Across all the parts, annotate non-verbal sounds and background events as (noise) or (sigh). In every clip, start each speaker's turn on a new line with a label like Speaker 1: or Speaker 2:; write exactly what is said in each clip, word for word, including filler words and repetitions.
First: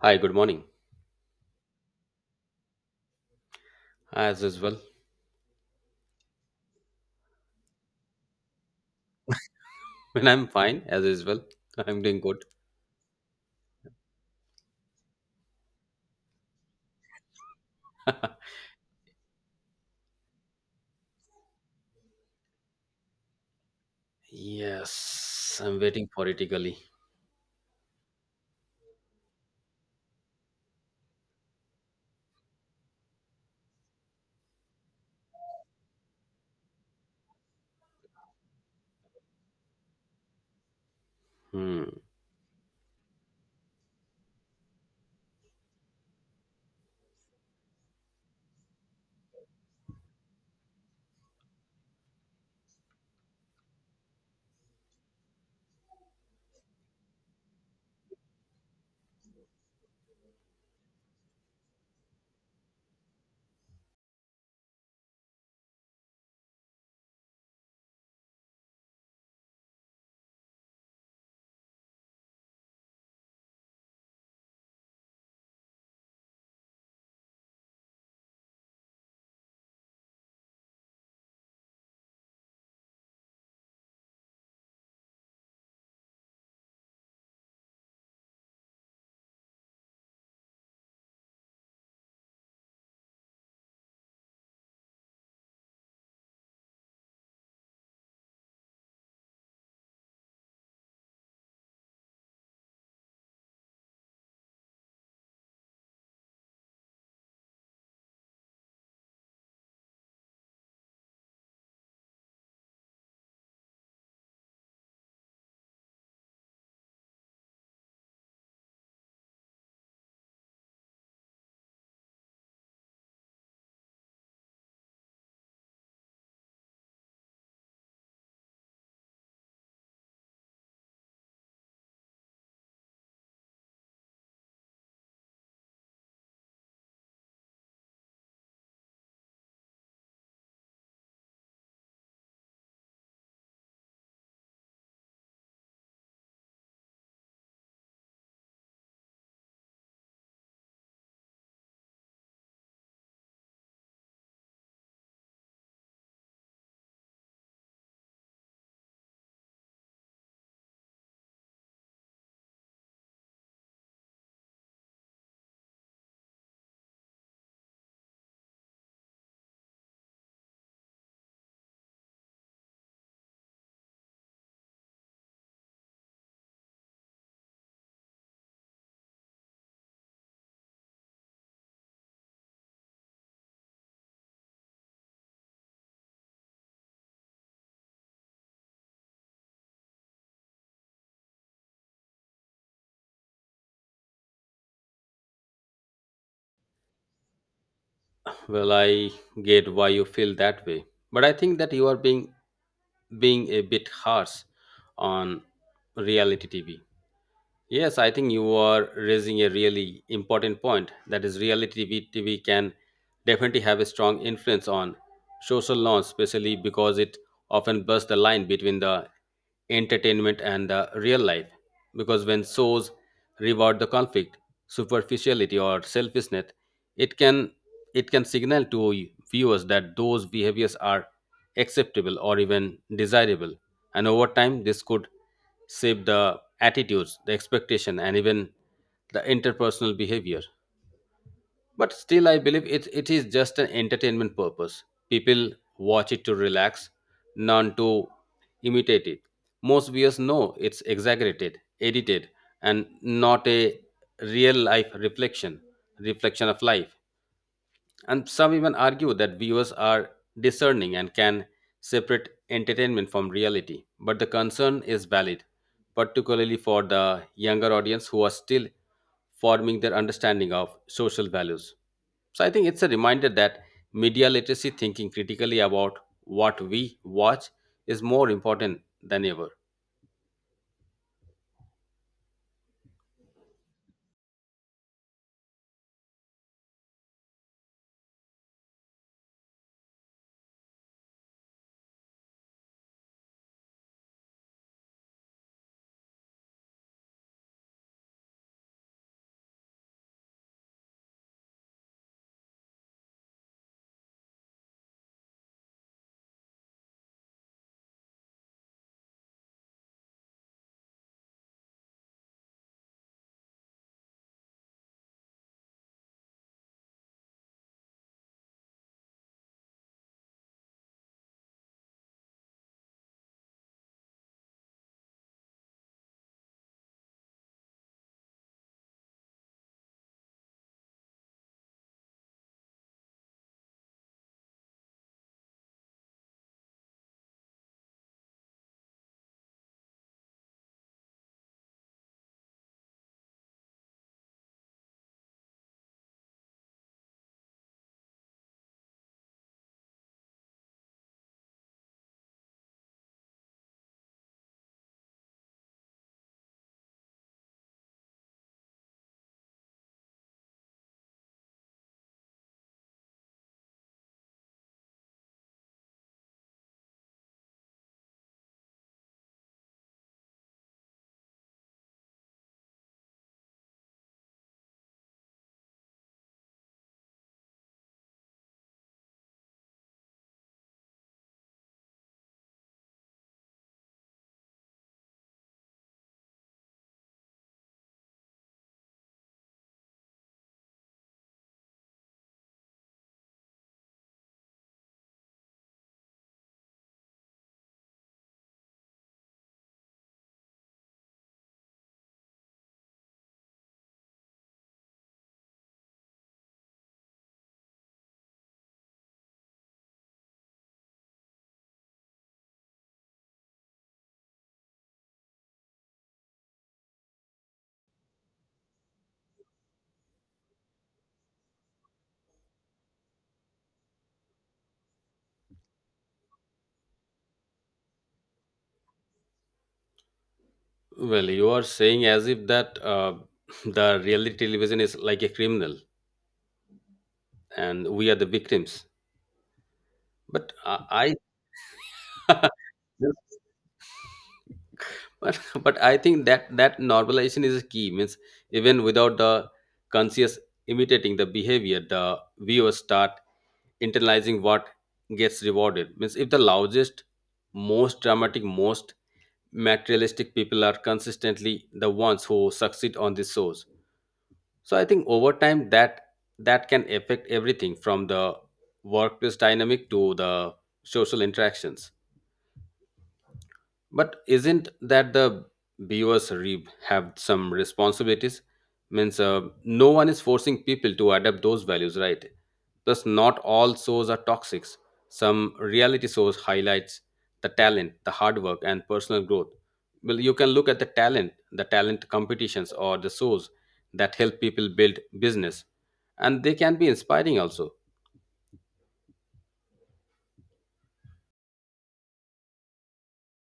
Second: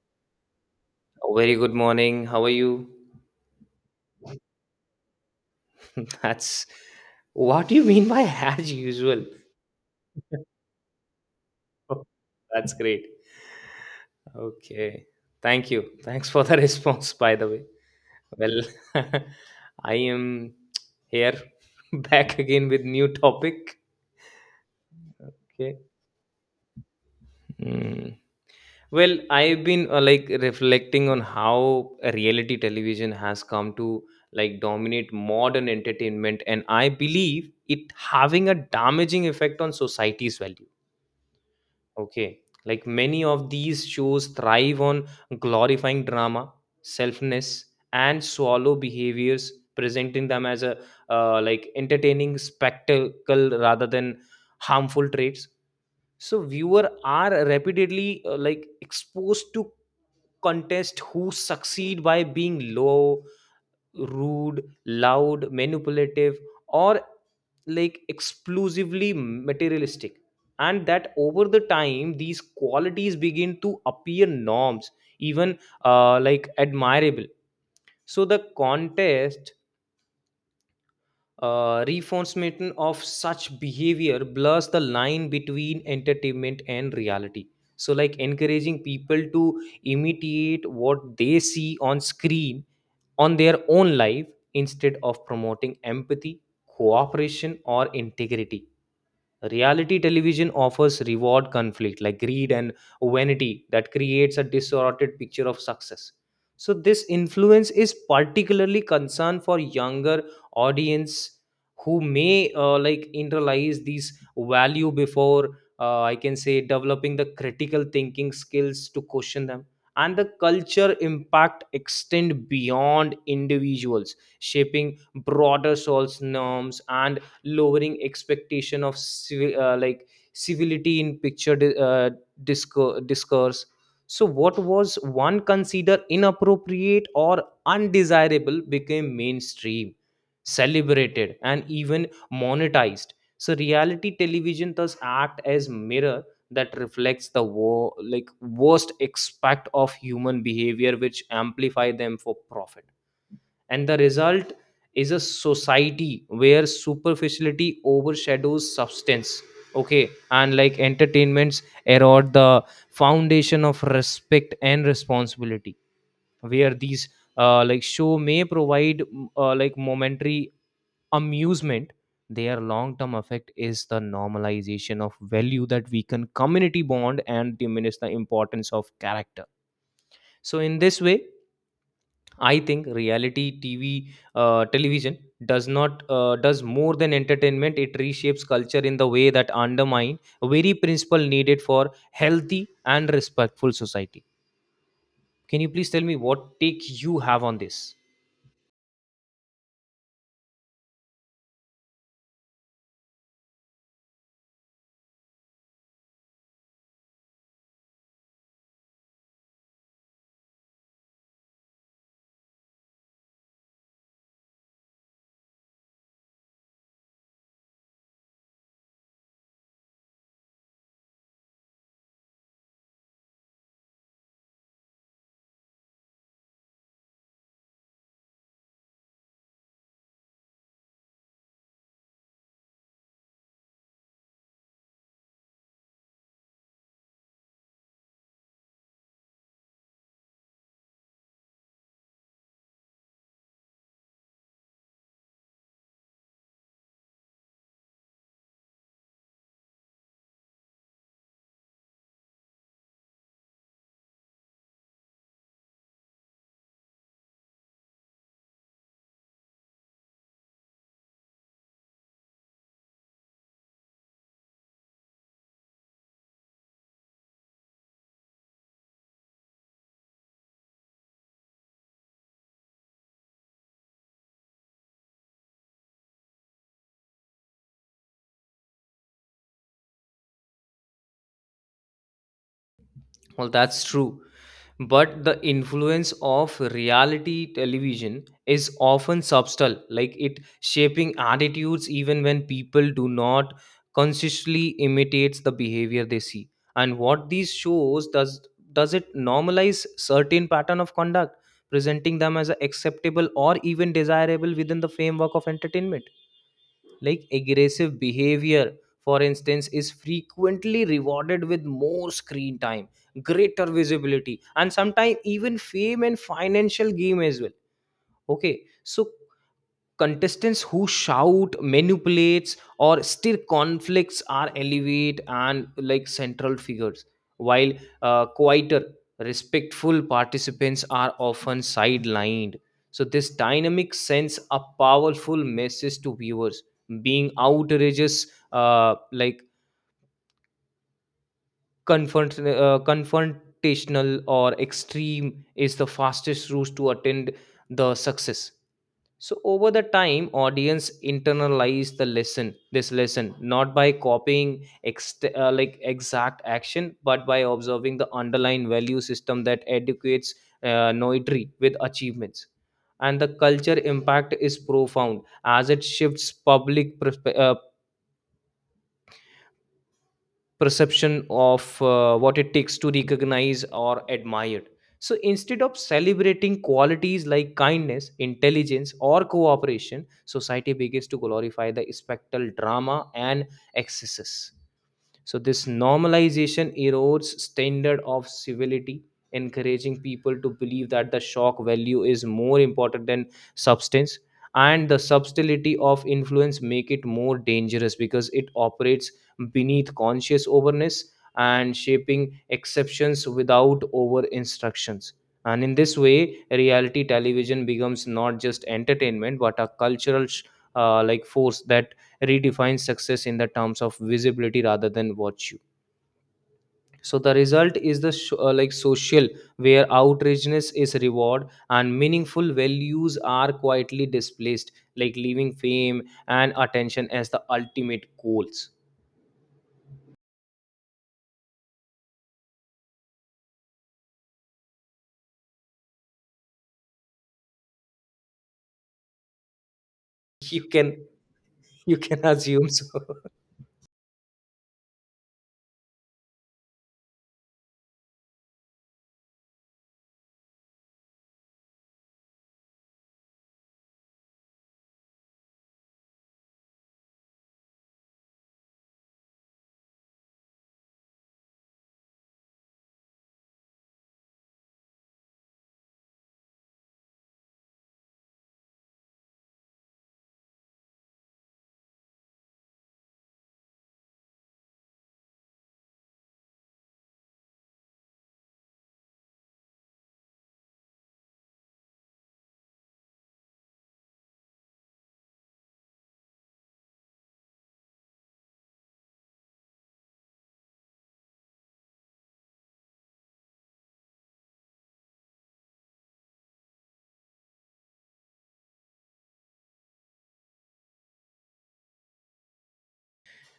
Speaker 1: Hi, good morning.
Speaker 2: Very good morning. How are you?
Speaker 1: As usual,
Speaker 2: (laughs) That's what do you mean by as usual?
Speaker 1: (laughs) when I'm fine, as usual, I'm doing good.
Speaker 2: (laughs) That's great. Okay. Thank you. Thanks for the (laughs) response, by the way. Well, (laughs) I am here (laughs) back again with new topic.
Speaker 1: Yes,
Speaker 2: Okay.
Speaker 1: I'm waiting for it eagerly.
Speaker 2: Mm. Well, I've been uh, like reflecting on how reality television has come to like dominate modern entertainment, and I believe it having a damaging effect on society's value.
Speaker 1: Hmm.
Speaker 2: Okay. Like many of these shows thrive on glorifying drama, selfness, and swallow behaviors, presenting them as a uh, like entertaining spectacle rather than harmful traits. So viewer are repeatedly uh, like exposed to contest who succeed by being low, rude, loud, manipulative, or like exclusively materialistic. And that over the time, these qualities begin to appear norms, even uh, like admirable. So the contest uh, reinforcement of such behavior blurs the line between entertainment and reality, so like encouraging people to imitate what they see on screen on their own life instead of promoting empathy, cooperation, or integrity. Reality television offers reward conflict like greed and vanity that creates a distorted picture of success. So this influence is particularly concerned for younger audience who may uh, like internalize these value before uh, I can say developing the critical thinking skills to question them. And the culture impact extend beyond individuals, shaping broader souls norms and lowering expectation of civi- uh, like civility in picture di- uh, disco- discourse. So what was one considered inappropriate or undesirable became mainstream, celebrated, and even monetized. So reality television does act as mirror that reflects the wo- like worst aspect of human behavior which amplify them for profit. And the result is a society where superficiality overshadows substance. Okay, and like entertainments erode the foundation of respect and responsibility, where these uh, like show may provide mm, uh, like momentary amusement. Their long term effect is the normalization of value that weaken community bond and diminish the importance of character. So in this way, I think reality T V, uh, television does not uh, does more than entertainment. It reshapes culture in the way that undermine a very principle needed for healthy and respectful society. Can you please tell me what take you have on this?
Speaker 1: Well, I get why you feel that way, but I think that you are being being a bit harsh on reality T V. Yes, I think you are raising a really important point, that is, reality T V can definitely have a strong influence on social norms, especially because it often busts the line between the entertainment and the real life. Because when shows reward the conflict, superficiality or selfishness, it can it can signal to viewers that those behaviors are acceptable or even desirable. And over time this could shape the attitudes, the expectation, and even the interpersonal behavior. But still, I believe it, it is just an entertainment purpose. People watch it to relax, none to imitate it. Most viewers know it's exaggerated, edited, and not a real life reflection, reflection of life. And some even argue that viewers are discerning and can separate entertainment from reality. But the concern is valid, particularly for the younger audience who are still forming their understanding of social values. So I think it's a reminder that media literacy, thinking critically about what we watch, is more important than ever.
Speaker 2: Well, that's true, but the influence of reality television is often subtle, like it shaping attitudes even when people do not consciously imitates the behavior they see. And what these shows does does it normalize certain pattern of conduct, presenting them as acceptable or even desirable within the framework of entertainment. Like aggressive behavior, for instance, is frequently rewarded with more screen time, greater visibility, and sometimes even fame and financial gain as well. Okay, so contestants who shout, manipulates, or stir conflicts are elevate and like central figures, while uh, quieter, respectful participants are often sidelined. So this dynamic sends a powerful message to viewers: being outrageous, uh, like confront, uh, confrontational, or extreme is the fastest route to attend the success. So over the time, audience internalize the lesson, this lesson, not by copying ext- uh, like exact action, but by observing the underlying value system that educates uh, noetry with achievements. And the culture impact is profound as it shifts public perspe- uh, perception of uh, what it takes to recognize or admire. So instead of celebrating qualities like kindness, intelligence, or cooperation, society begins to glorify the spectral drama and excesses. So this normalization erodes standard of civility, encouraging people to believe that the shock value is more important than substance. And the subtlety of influence make it more dangerous because it operates beneath conscious awareness and shaping exceptions without over instructions. And in this way, reality television becomes not just entertainment but a cultural sh- uh, like force that redefines success in the terms of visibility rather than virtue. So the result is the sh- uh, like social where outrageousness is reward and meaningful values are quietly displaced, like leaving fame and attention as the ultimate goals.
Speaker 1: Well, you are saying as if that uh, (laughs) the reality television is like a criminal and we are the victims. But
Speaker 2: You
Speaker 1: I
Speaker 2: can,
Speaker 1: I
Speaker 2: you can
Speaker 1: (laughs)
Speaker 2: assume so.
Speaker 1: but (laughs) but i think that that normalization is a key means. Even without the conscious imitating the behavior, the viewers start internalizing what gets rewarded. Means, if the loudest, most dramatic, most materialistic people are consistently the ones who succeed on these shows, so I think over time that that can affect everything from the workplace dynamic to the social interactions. But isn't that the viewers re- have some responsibilities? Means uh, no one is forcing people to adapt those values, right? Plus, not all shows are toxic. Some reality shows highlights the talent, the hard work, and personal growth. Well, you can look at the talent, the talent competitions, or the shows that help people build business, and they can be inspiring also.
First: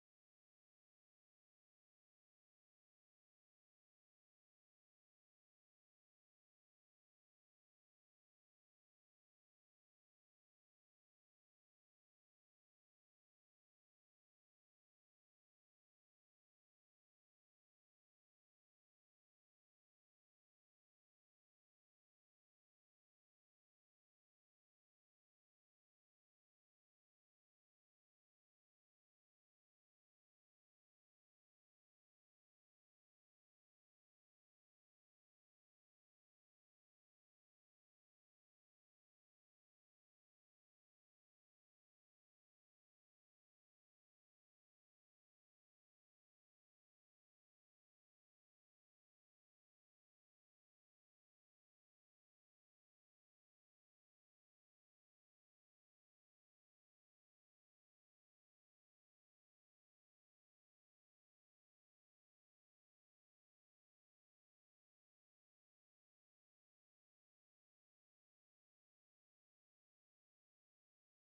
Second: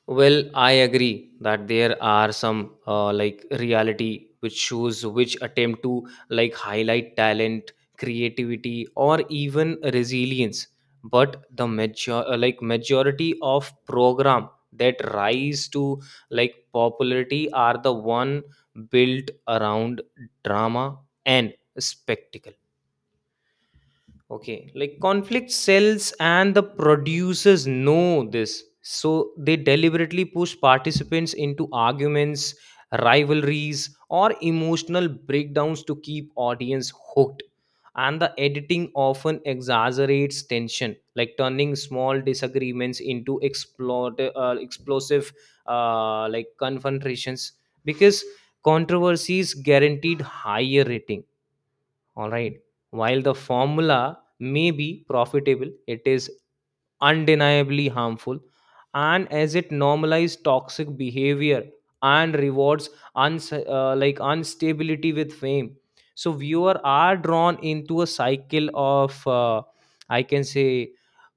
Speaker 2: Well, I agree that there are some uh, like reality which shows which attempt to like highlight talent, creativity, or even resilience. But the major uh, like majority of program that rise to like popularity are the one built around drama and spectacle. Okay, like conflict sells and the producers know this. So they deliberately push participants into arguments, rivalries, or emotional breakdowns to keep audience hooked. And the editing often exaggerates tension, like turning small disagreements into explode, uh, explosive uh, like confrontations, because controversies guaranteed higher rating, all right. While the formula may be profitable, it is undeniably harmful. And as it normalizes toxic behavior and rewards uns- uh, like instability with fame, so viewer are drawn into a cycle of, uh, I can say,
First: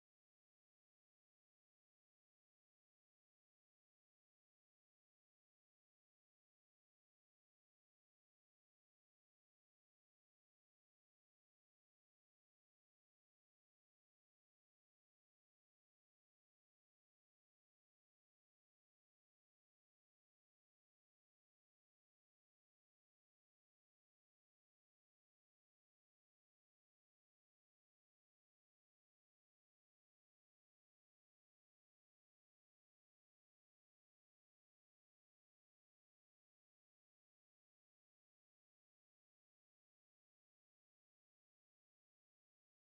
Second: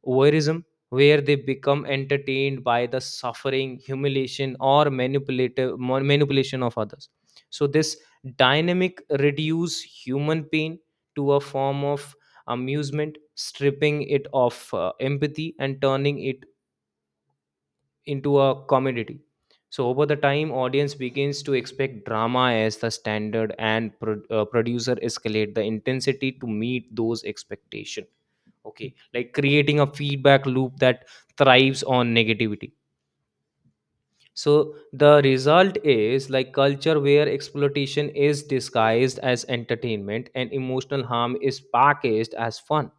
Speaker 2: voyeurism, where they become entertained by the suffering, humiliation, or manipulative mon- manipulation of others. So this dynamic reduce human pain to a form of amusement, stripping it of uh, empathy and turning it into a commodity. So over the time, audience begins to expect drama as the standard and pro- uh, producer escalate the intensity to meet those expectation. Okay, like creating a feedback loop that thrives on negativity. So the result is like culture where exploitation is disguised as entertainment and emotional harm is packaged as fun.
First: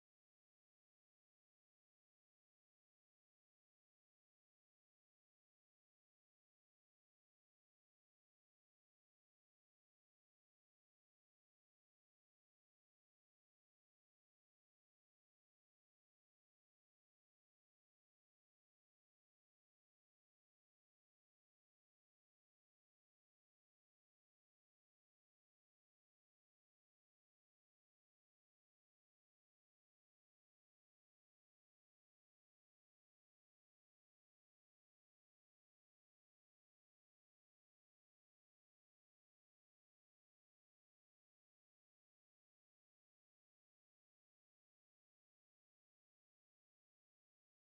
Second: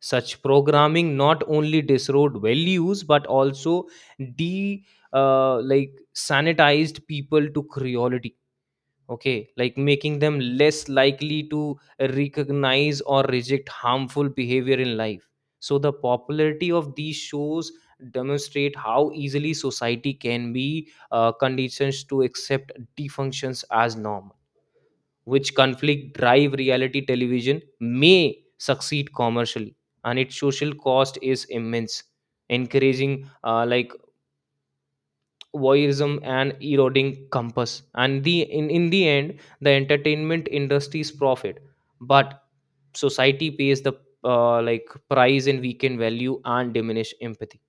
Speaker 2: Such programming not only disrode values but also de uh, like sanitized people to cruelty. Okay, like making them less likely to recognize or reject harmful behavior in life. So the popularity of these shows demonstrate how easily society can be uh, conditioned to accept defunctions as normal, which conflict drive reality television may succeed commercially and its social cost is immense, encouraging uh, like voyeurism and eroding compass. And the in, in the end, the entertainment industry's profit, but society pays the uh, like price in weakened value and diminished empathy.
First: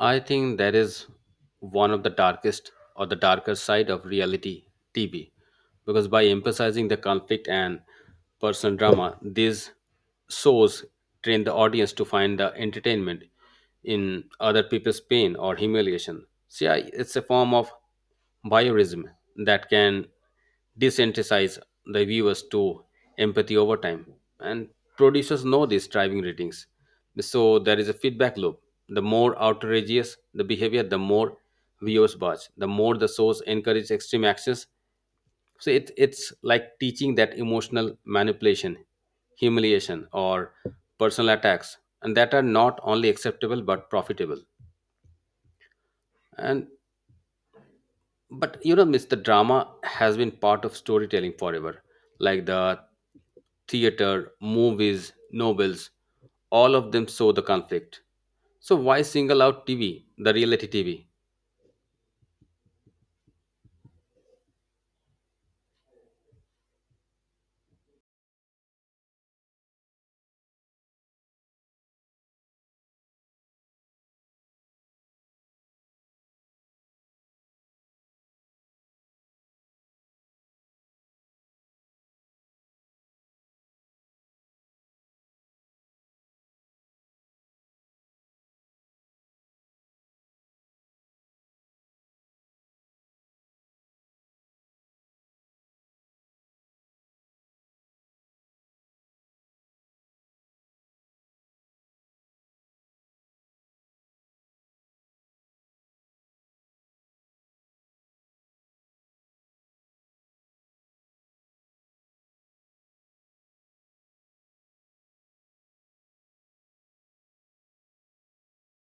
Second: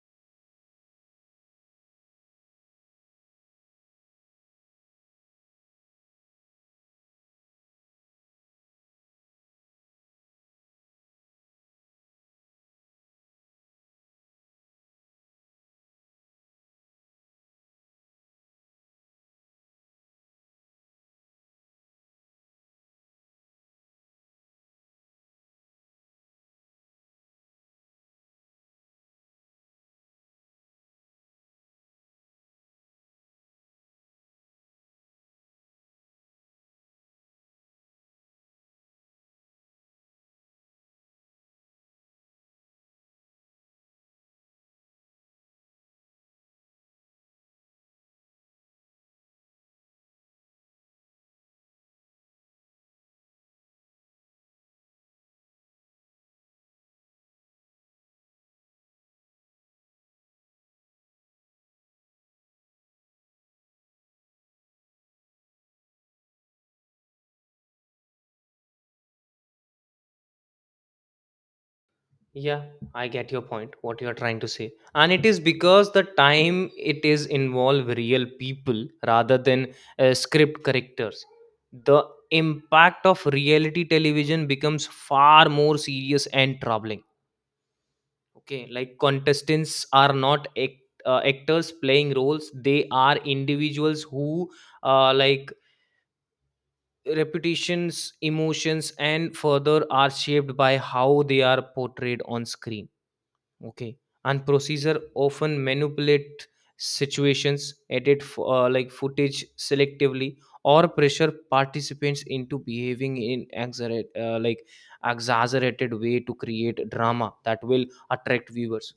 Speaker 1: I think that is one of the darkest or the darker side of reality T V, because by emphasizing the conflict and personal drama, these shows train the audience to find the entertainment in other people's pain or humiliation. See, I, it's a form of voyeurism that can desensitize the viewers to empathy over time. And producers know these driving ratings, so there is a feedback loop. The more outrageous the behavior, the more viewers watch. The more the source encourages extreme actions. So it, it's like teaching that emotional manipulation, humiliation, or personal attacks, and that are not only acceptable but profitable. And but you know, Miss, the drama has been part of storytelling forever, like the theater, movies, novels. All of them show the conflict. So why single out T V, the reality T V?
Speaker 2: Yeah, I get your point what you are trying to say, and it is because the time it is involve real people rather than uh, script characters, the impact of reality television becomes far more serious and troubling. Okay, like contestants are not act, uh, actors playing roles. They are individuals who, uh, like reputations, emotions, and further are shaped by how they are portrayed on screen. Okay, and procedure often manipulate situations, edit f- uh, like footage selectively, or pressure participants into behaving in exaggerate, uh, like exaggerated way to create drama that will attract viewers.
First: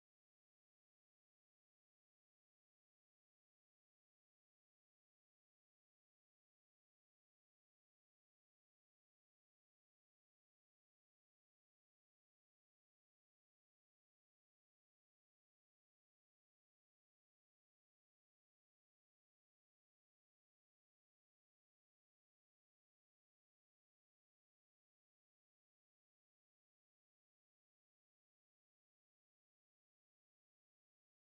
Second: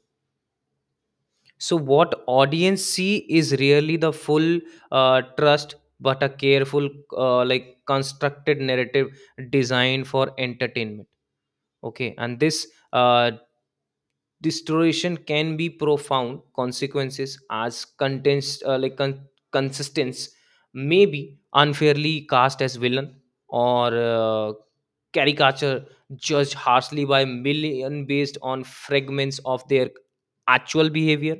Speaker 2: So what audience see is really the full uh, trust, but a careful, uh, like constructed narrative designed for entertainment. Okay, and this uh, distortion can be profound consequences as contents uh, like con- consistence may be unfairly cast as villain or uh, caricature, judged harshly by million based on fragments of their actual behavior.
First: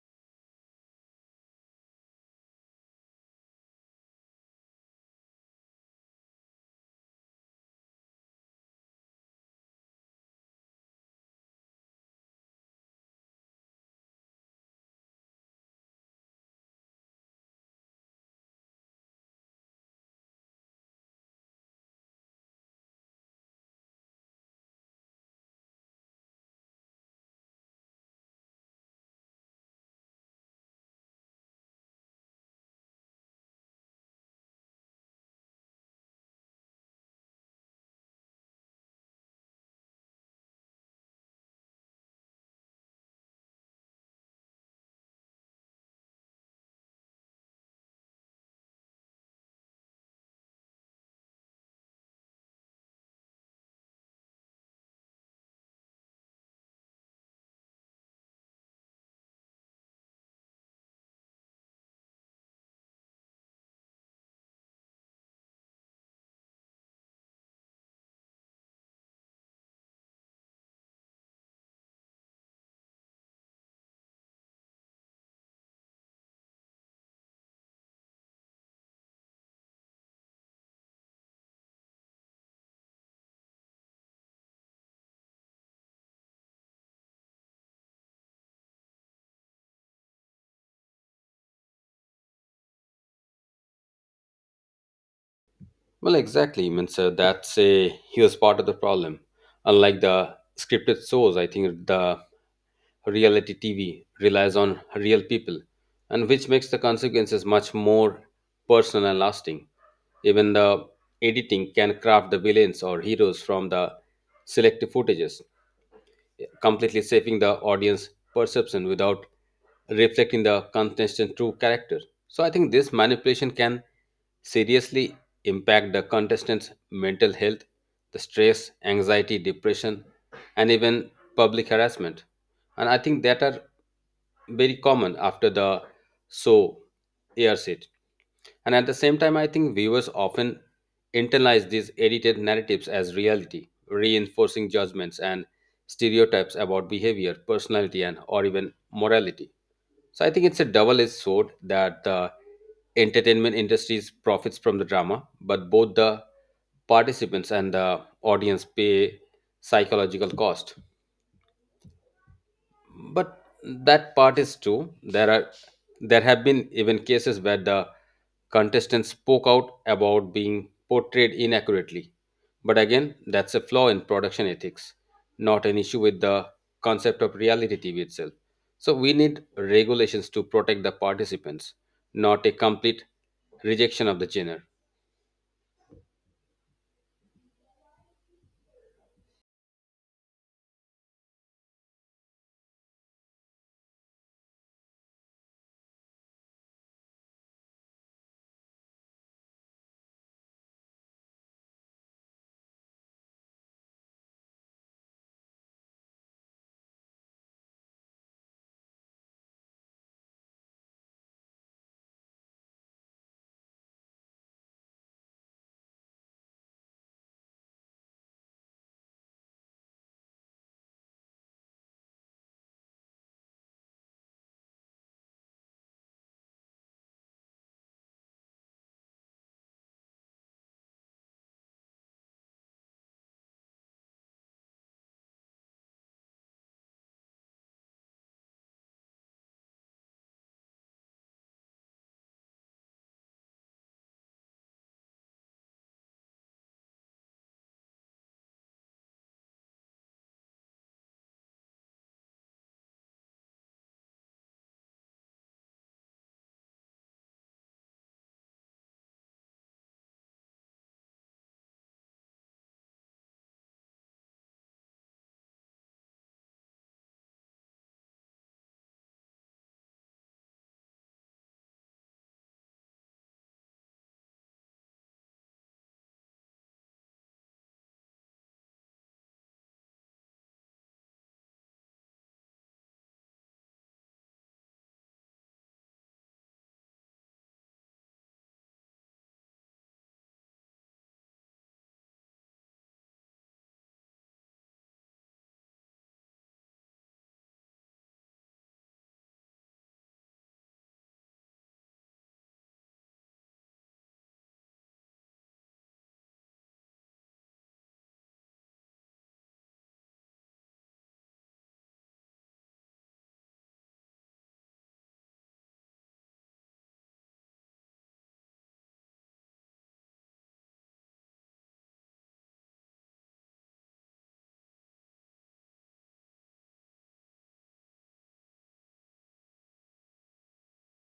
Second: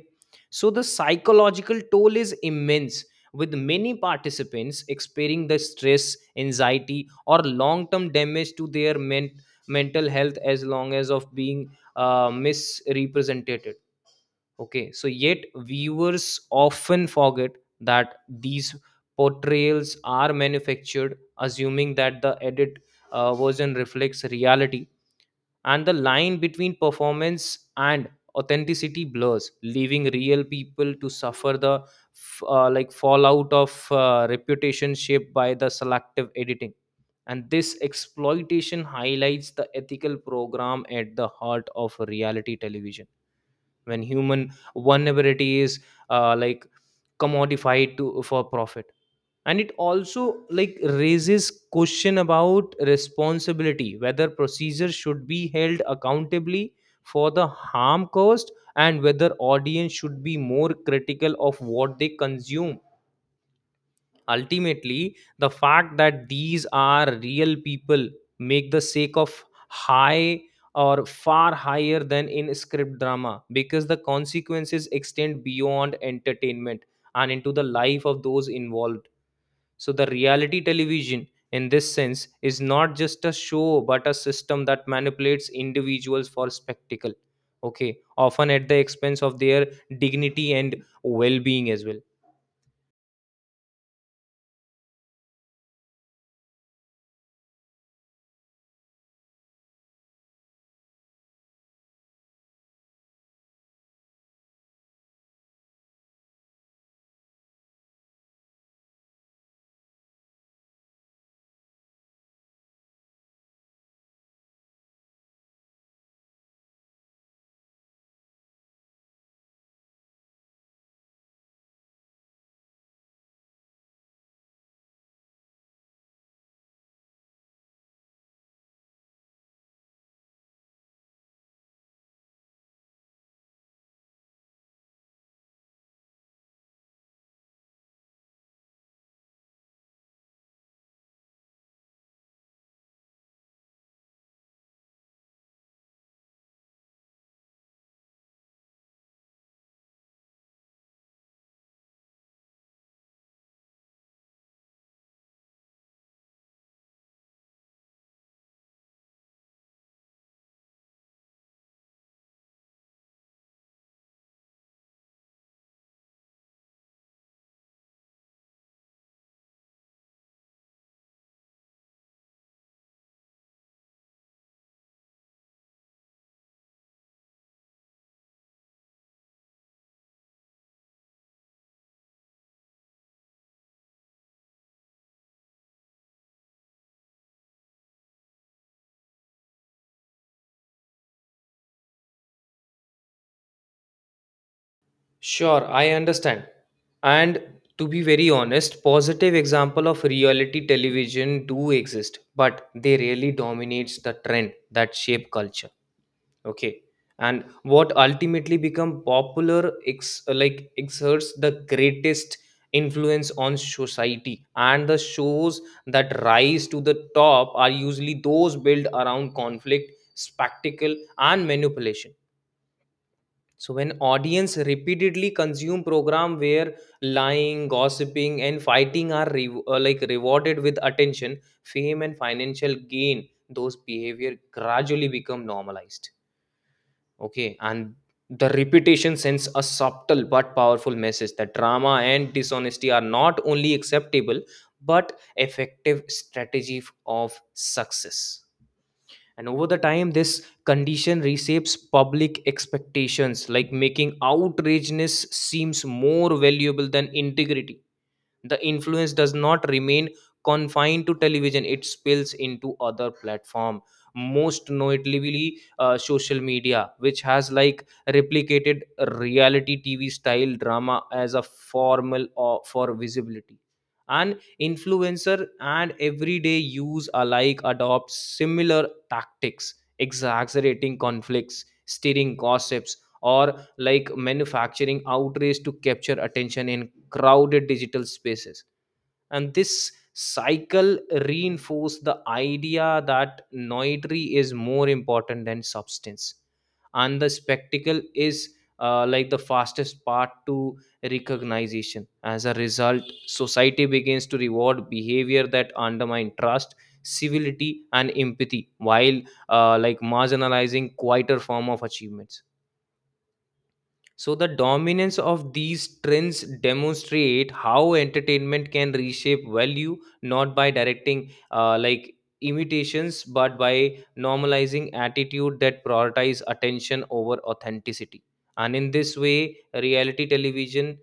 Speaker 2: So the psychological toll is immense, with many participants experiencing the stress, anxiety, or long term damage to their men- mental health as long as of being uh, misrepresented. Okay, so yet viewers often forget that these portrayals are manufactured, assuming that the edit uh, version reflects reality. And the line between performance and authenticity blurs, leaving real people to suffer the f- uh, like fallout of uh, reputation shaped by the selective editing. And this exploitation highlights the ethical program at the heart of reality television, when human vulnerability is uh, like commodified to for profit. And it also like raises question about responsibility, whether procedures should be held accountably for the harm caused and whether audience should be more critical of what they consume. Ultimately, the fact that these are real people make the sake of high or far higher than in script drama, because the consequences extend beyond entertainment and into the life of those involved. So the reality television, in this sense, is not just a show but a system that manipulates individuals for spectacle, okay, often at the expense of their dignity and well-being as well.
Speaker 1: Well, exactly. Means uh, that's a huge part of the problem. Unlike the scripted shows, I think the reality T V relies on real people, and which makes the consequences much more personal and lasting. Even the editing can craft the villains or heroes from the selective footages, completely shaping the audience perception without reflecting the contestant's true character. So I think this manipulation can seriously impact the contestant's mental health, the stress, anxiety, depression, and even public harassment. And I think that are very common after the show airs it. And at the same time, I think viewers often internalize these edited narratives as reality, reinforcing judgments and stereotypes about behavior, personality, and or even morality. So I think it's a double-edged sword that the entertainment industry profits from the drama, but both the participants and the audience pay psychological cost. But that part is true. There are there have been even cases where the contestants spoke out about being portrayed inaccurately, but again that's a flaw in production ethics, not an issue with the concept of reality TV itself. So we need regulations to protect the participants, not a complete rejection of the genre.
Speaker 2: Sure, I understand. And to be very honest, positive example of reality television do exist, but they really dominates the trend that shape culture. Okay. And what ultimately become popular ex- like exerts the greatest influence on society, and the shows that rise to the top are usually those built around conflict, spectacle, and manipulation. So when audience repeatedly consume program where lying, gossiping, and fighting are re- uh, like rewarded with attention, fame, and financial gain, those behavior gradually become normalized. Okay, and the repetition sends a subtle but powerful message that drama and dishonesty are not only acceptable but effective strategy f- of success. And over the time, this condition reshapes public expectations, like making outrageousness seems more valuable than integrity. The influence does not remain confined to television. It spills into other platform, most notably uh, social media, which has like replicated reality tv style drama as a formal or for visibility. And influencer and everyday use alike adopt similar tactics, exaggerating conflicts, stirring gossips, or like manufacturing outrage to capture attention in crowded digital spaces. And this cycle reinforced the idea that noetry is more important than substance, and the spectacle is uh, like the fastest path to recognition. As a result, society begins to reward behavior that undermine trust, civility and empathy, while uh, like marginalizing quieter form of achievements. So the dominance of these trends demonstrate how entertainment can reshape value, not by directing uh, like imitations, but by normalizing attitude that prioritize attention over authenticity. And in this way, reality television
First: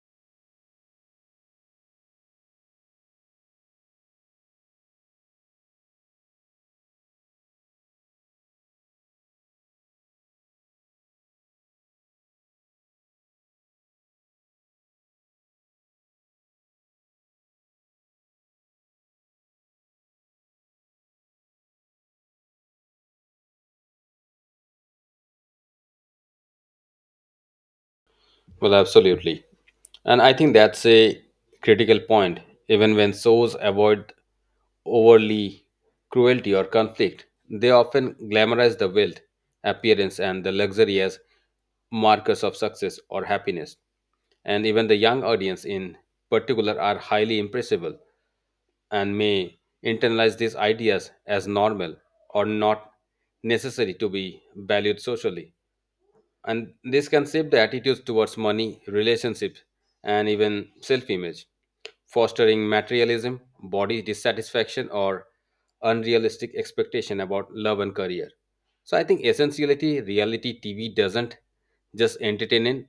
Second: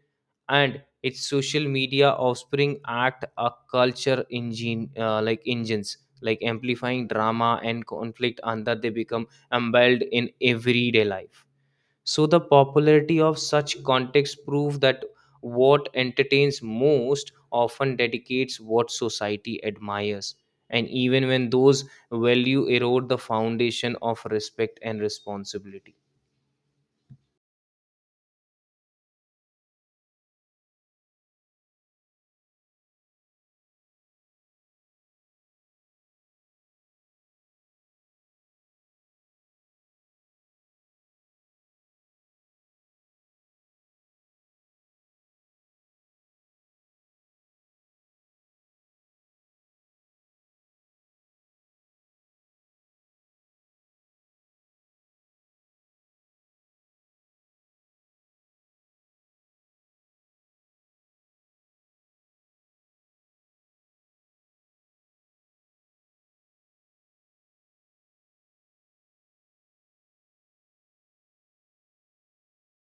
Speaker 2: and its social media offspring act a culture engine, uh, like engines, like amplifying drama and conflict until they become embelled in everyday life. So the popularity of such contexts prove that what entertains most often dedicates what society admires. And even when those value erode the foundation of respect and responsibility.
Speaker 1: Well, absolutely. And I think that's a critical point. Even when shows avoid overly cruelty or conflict, they often glamorize the wealth, appearance, and the luxury as markers of success or happiness. And even the young audience in particular are highly impressible and may internalize these ideas as normal or not necessary to be valued socially. And this can shape the attitudes towards money, relationships, and even self image, fostering materialism, body dissatisfaction, or unrealistic expectation about love and career. So I think essentiality reality T V doesn't just entertain it,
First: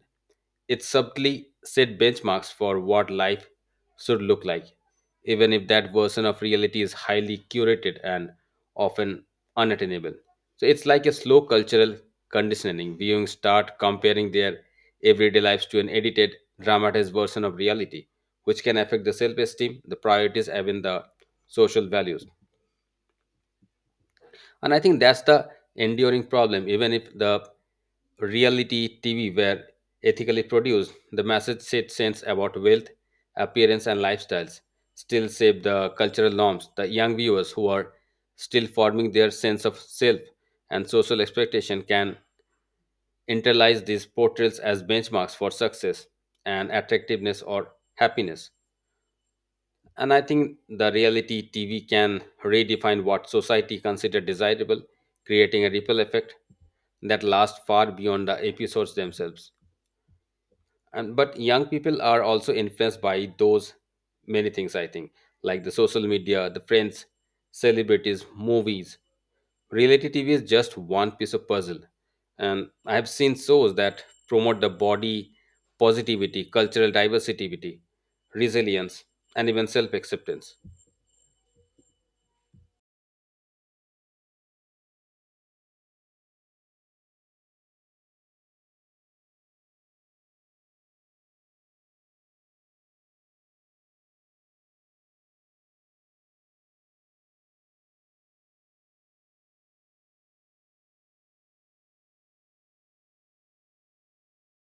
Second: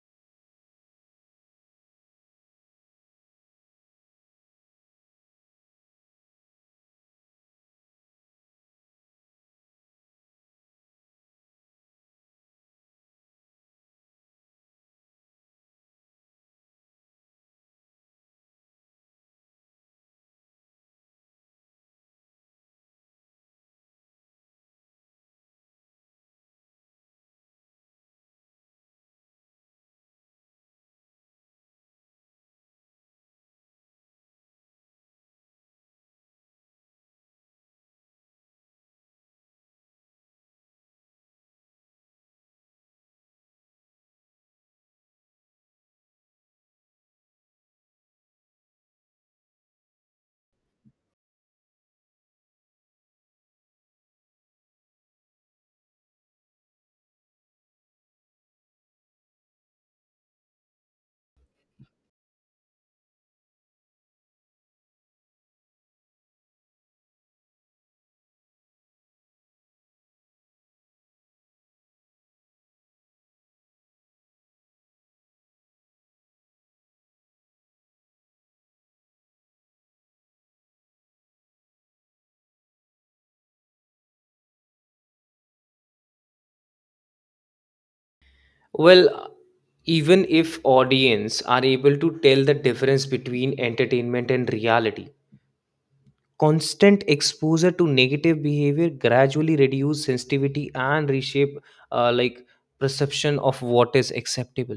Speaker 1: it subtly set benchmarks for what life should look like, even if that version of reality is highly curated and often unattainable. So it's like a slow cultural conditioning. Viewing start comparing their everyday lives to an edited, dramatized version of reality, which can affect the self esteem, the priorities, even the social values. And I think that's the enduring problem. Even if the reality T V were ethically produced, the message it sends about wealth, appearance, and lifestyles still shape the cultural norms. The young viewers who are still forming their sense of self and social expectation can internalize these portrayals as benchmarks for success and attractiveness or happiness. And I think the reality T V can redefine what society consider desirable, creating a ripple effect that lasts far beyond the episodes themselves. And but young people are also influenced by those many things I think, like the social media, the friends, celebrities, movies. Reality T V is just one piece of puzzle. And I have seen shows that promote the body positivity, cultural diversity, resilience, and even self-acceptance.
Speaker 2: Well, even if audience are able to tell the difference between entertainment and reality, constant exposure to negative behavior gradually reduce sensitivity and reshape uh, like perception of what is acceptable.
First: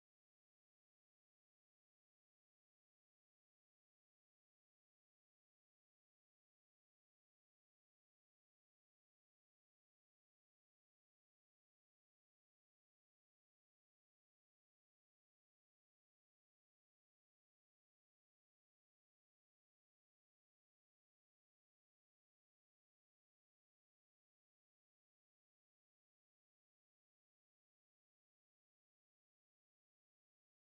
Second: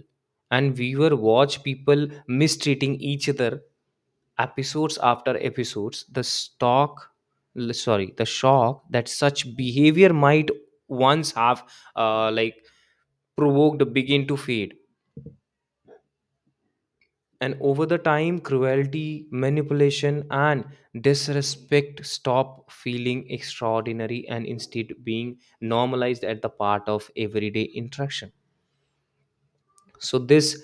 Speaker 2: And viewer watch people mistreating each other episodes after episodes, the stock l- sorry, the shock that such behavior might once have uh, like provoked begin to fade. And over the time, cruelty, manipulation, and disrespect stop feeling extraordinary and instead being normalized at the part of everyday interaction. So, this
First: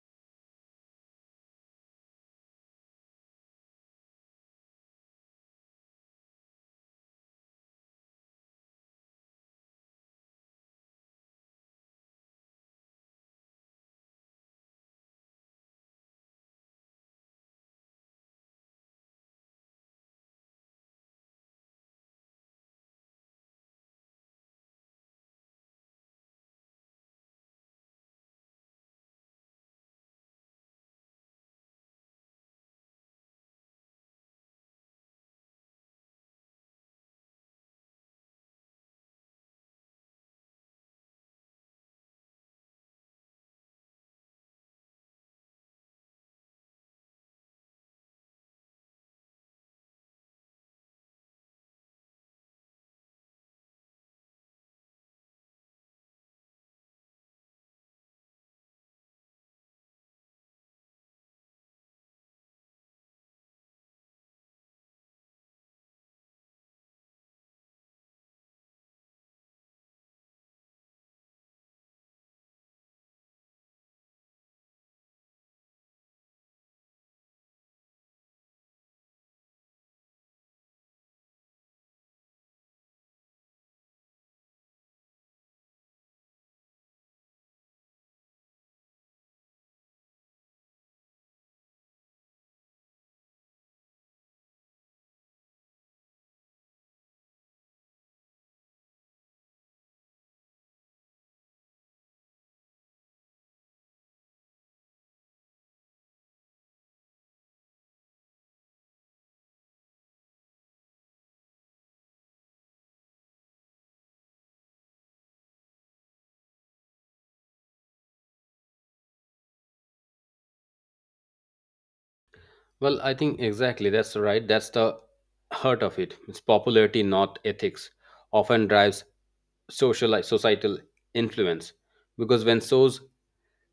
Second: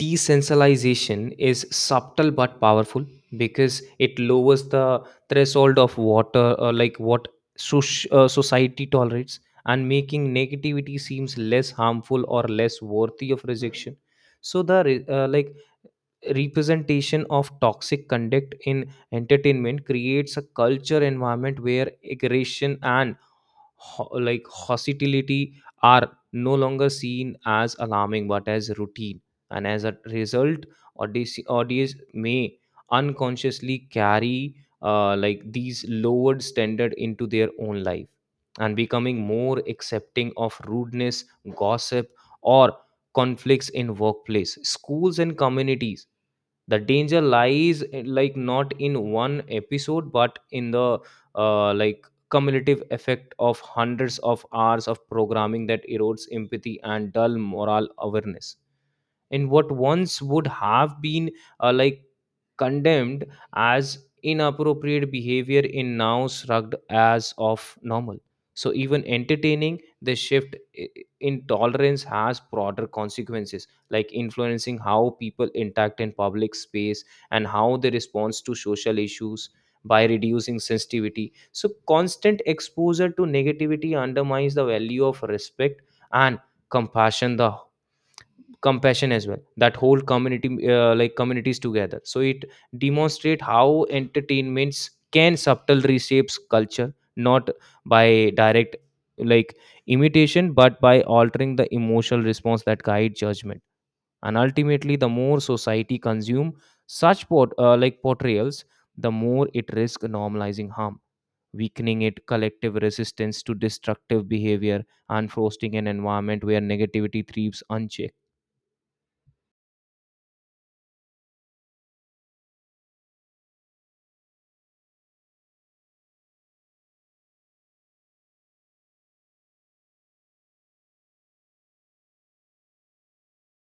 Speaker 2: desensitization is subtle but powerful because it lowers the threshold of water, uh, like what soc- uh, society tolerates, and making negativity seems less harmful or less worthy of rejection. So, the re- uh, like representation of toxic conduct in entertainment creates a culture environment where aggression and ho- like hostility are no longer seen as alarming but as routine. And as a result, audience, audience may unconsciously carry uh, like these lowered standard into their own life, and becoming more accepting of rudeness, gossip, or conflicts in workplace, schools and communities. The danger lies, eh, like, not in one episode but in the uh, like cumulative effect of hundreds of hours of programming that erodes empathy and dull moral awareness. And what once would have been uh, like condemned as inappropriate behavior in now shrugged as of normal. So even entertaining, the shift i- in tolerance has broader consequences, like influencing how people interact in public space and how they respond to social issues. By reducing sensitivity, so constant exposure to negativity undermines the value of respect and compassion, the compassion as well, that whole community, uh, like communities together. So it demonstrate how entertainments can subtle reshapes culture, not by direct, like, imitation, but by altering the emotional response that guide judgment. And ultimately, the more society consume such port- uh, like portrayals, the more it risk normalizing harm, weakening it collective resistance to destructive behavior, and fostering an environment where negativity thrives unchecked.
Speaker 1: Well, I think exactly that's right. That's the heart of it. It's popularity, not ethics, often drives social like, societal influence, because when shows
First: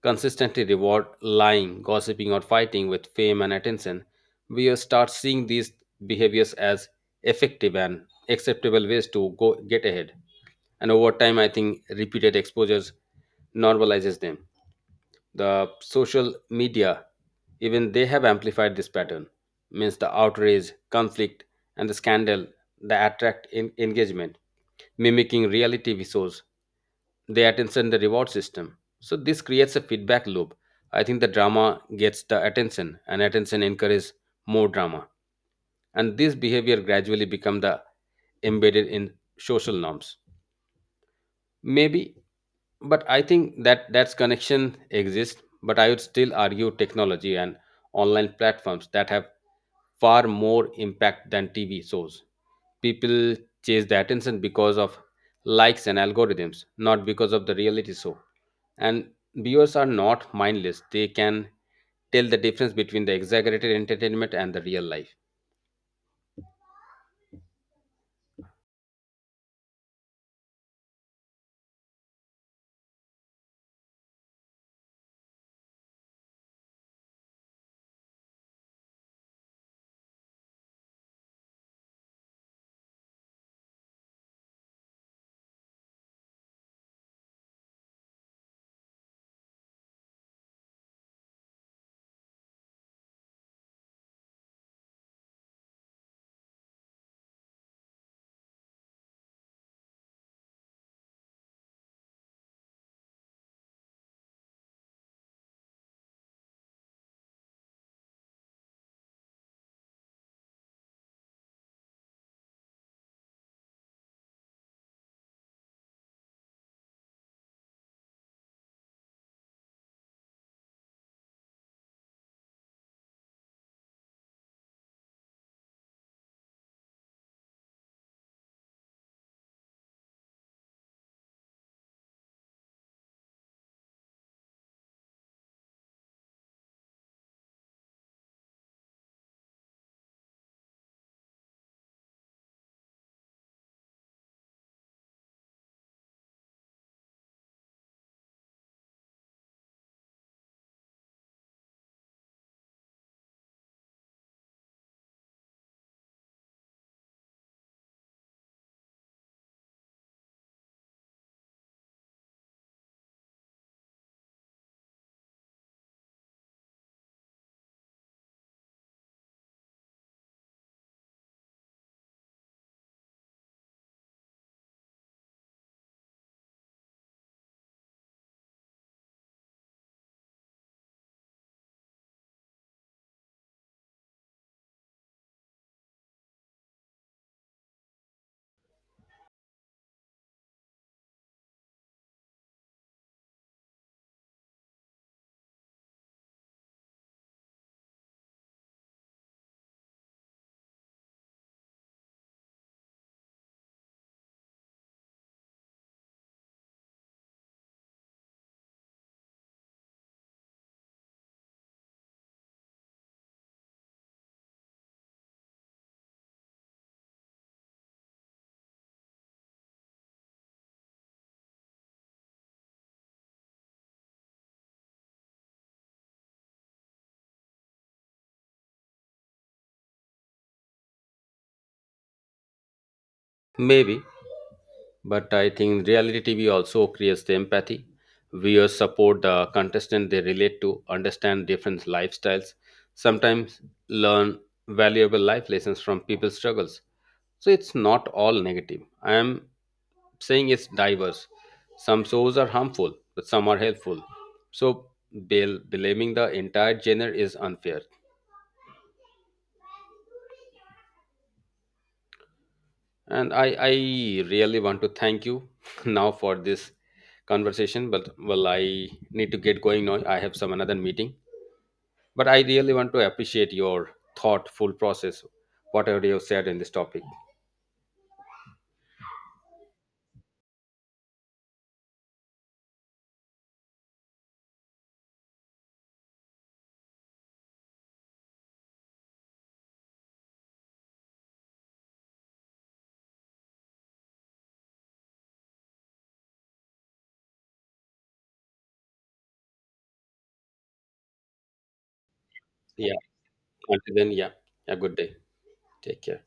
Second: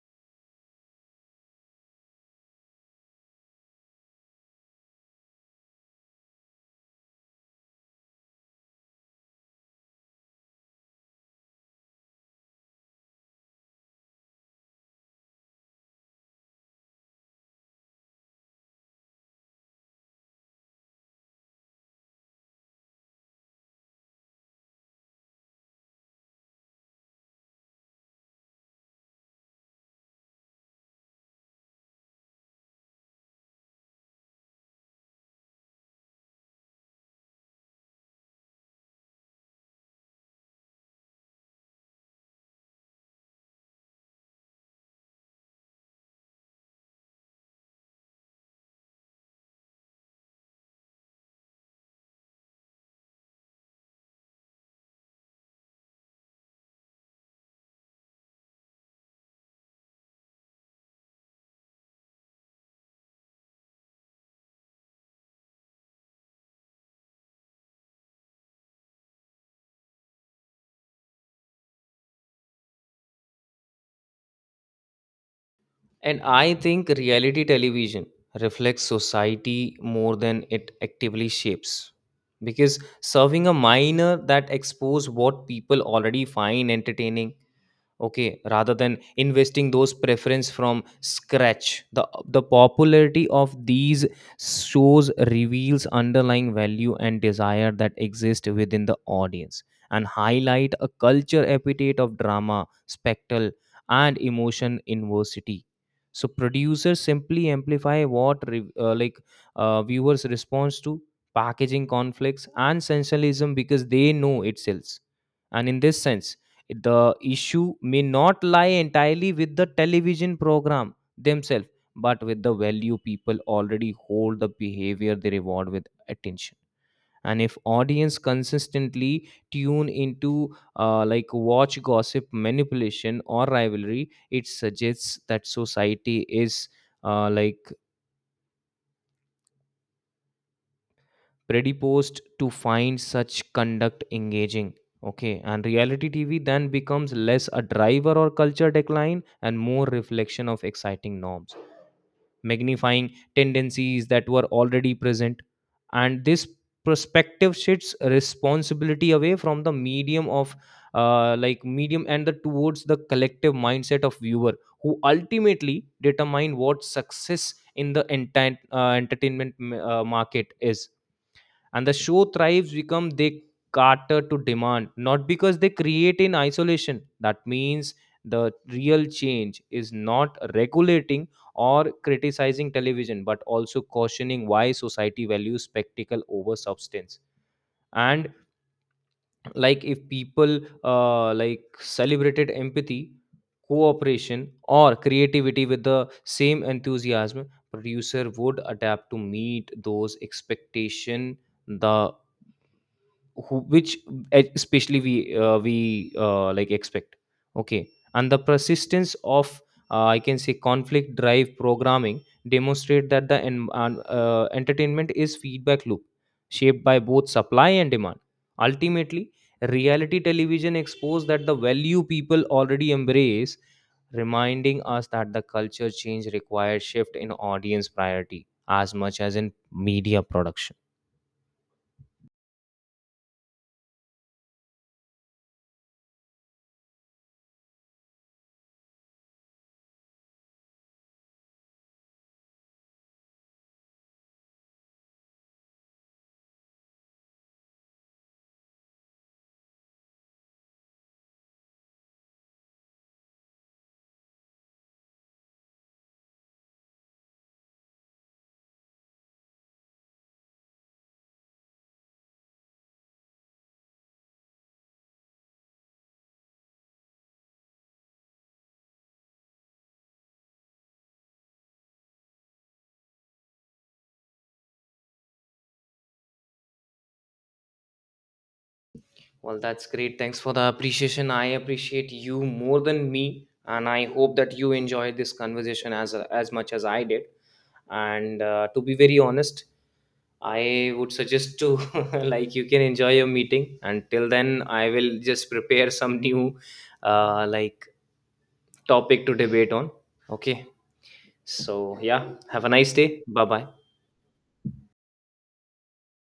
Speaker 1: consistently reward lying, gossiping, or fighting with fame and attention, we start seeing these behaviors as effective and acceptable ways to go get ahead. And over time, I think repeated exposures normalizes them. The social media, even they have amplified this pattern. Means the outrage conflict and the scandal that attract in- engagement mimicking reality visuals, they attention the reward system. So this creates a feedback loop. I think the drama gets the attention and attention encourages more drama. And this behavior gradually become the embedded in social norms. Maybe, but I think that that's connection exists, but I would still argue technology and online platforms that have far more impact than TV shows. People chase the attention because of likes and algorithms, not because of the reality show. And viewers are not mindless, they can tell the difference between the exaggerated entertainment and the real life.
Speaker 2: And I think reality television reflects society more than it actively shapes. Because serving a minor that expose what people already find entertaining. Okay, rather than investing those preference from scratch, the the popularity of these shows reveals underlying value and desire that exist within the audience, and highlight a culture appetite of drama, spectacle, and emotion inversity. So producers simply amplify what re- uh, like uh, viewers response to, packaging conflicts and sensationalism because they know it sells. And in this sense, the issue may not lie entirely with the television program themselves, but with the value people already hold, the behavior they reward with attention. And if audience consistently tune into, uh, like, watch gossip, manipulation, or rivalry, it suggests that society is uh, like predisposed to find such conduct engaging. Okay, and reality tv then becomes less a driver or culture decline and more reflection of exciting norms, magnifying tendencies that were already present. And this perspective shifts responsibility away from the medium of, uh, like, medium and the towards the collective mindset of viewer who ultimately determine what success in the entire uh, entertainment uh, market is. And the show thrives become they cater to demand, not because they create in isolation. That means the real change is not regulating or criticizing television, but also cautioning why society values spectacle over substance. And like, if people uh, like celebrated empathy, cooperation or creativity with the same enthusiasm, producer would adapt to meet those expectation. The who, which e, especially we uh, we uh, like expect. Okay. And the persistence of, uh, I can say, conflict drive programming demonstrate that the en- an- uh, entertainment is feedback loop, shaped by both supply and demand. Ultimately, reality television exposed that the value people already embrace, reminding us that the culture change requires shift in audience priority as much as in media production.
Speaker 1: Maybe, but I think reality T V also creates the empathy. Viewers support the contestant they relate to, understand different lifestyles, sometimes learn valuable life lessons from people's struggles. So it's not all negative. I am saying it's diverse. Some shows are harmful, but some are helpful. So bel- blaming the entire genre is unfair. And I, I really want to thank you (laughs) now for this conversation. But well, I need to get going now. I have some another meeting. But I really want to appreciate your thoughtful process, whatever you have said in this topic.
Speaker 2: Well, that's great. Thanks for the appreciation. I appreciate you more than me, and I hope that you enjoyed this conversation as as much as I did. And uh, to be very honest, I would suggest to (laughs) like you can enjoy your meeting. Until then, I will just prepare some new uh, like topic to debate on. Okay. So yeah, have a nice
Speaker 1: Yeah.
Speaker 2: day. Bye bye.
Speaker 1: Until then, yeah. A good day. Take care.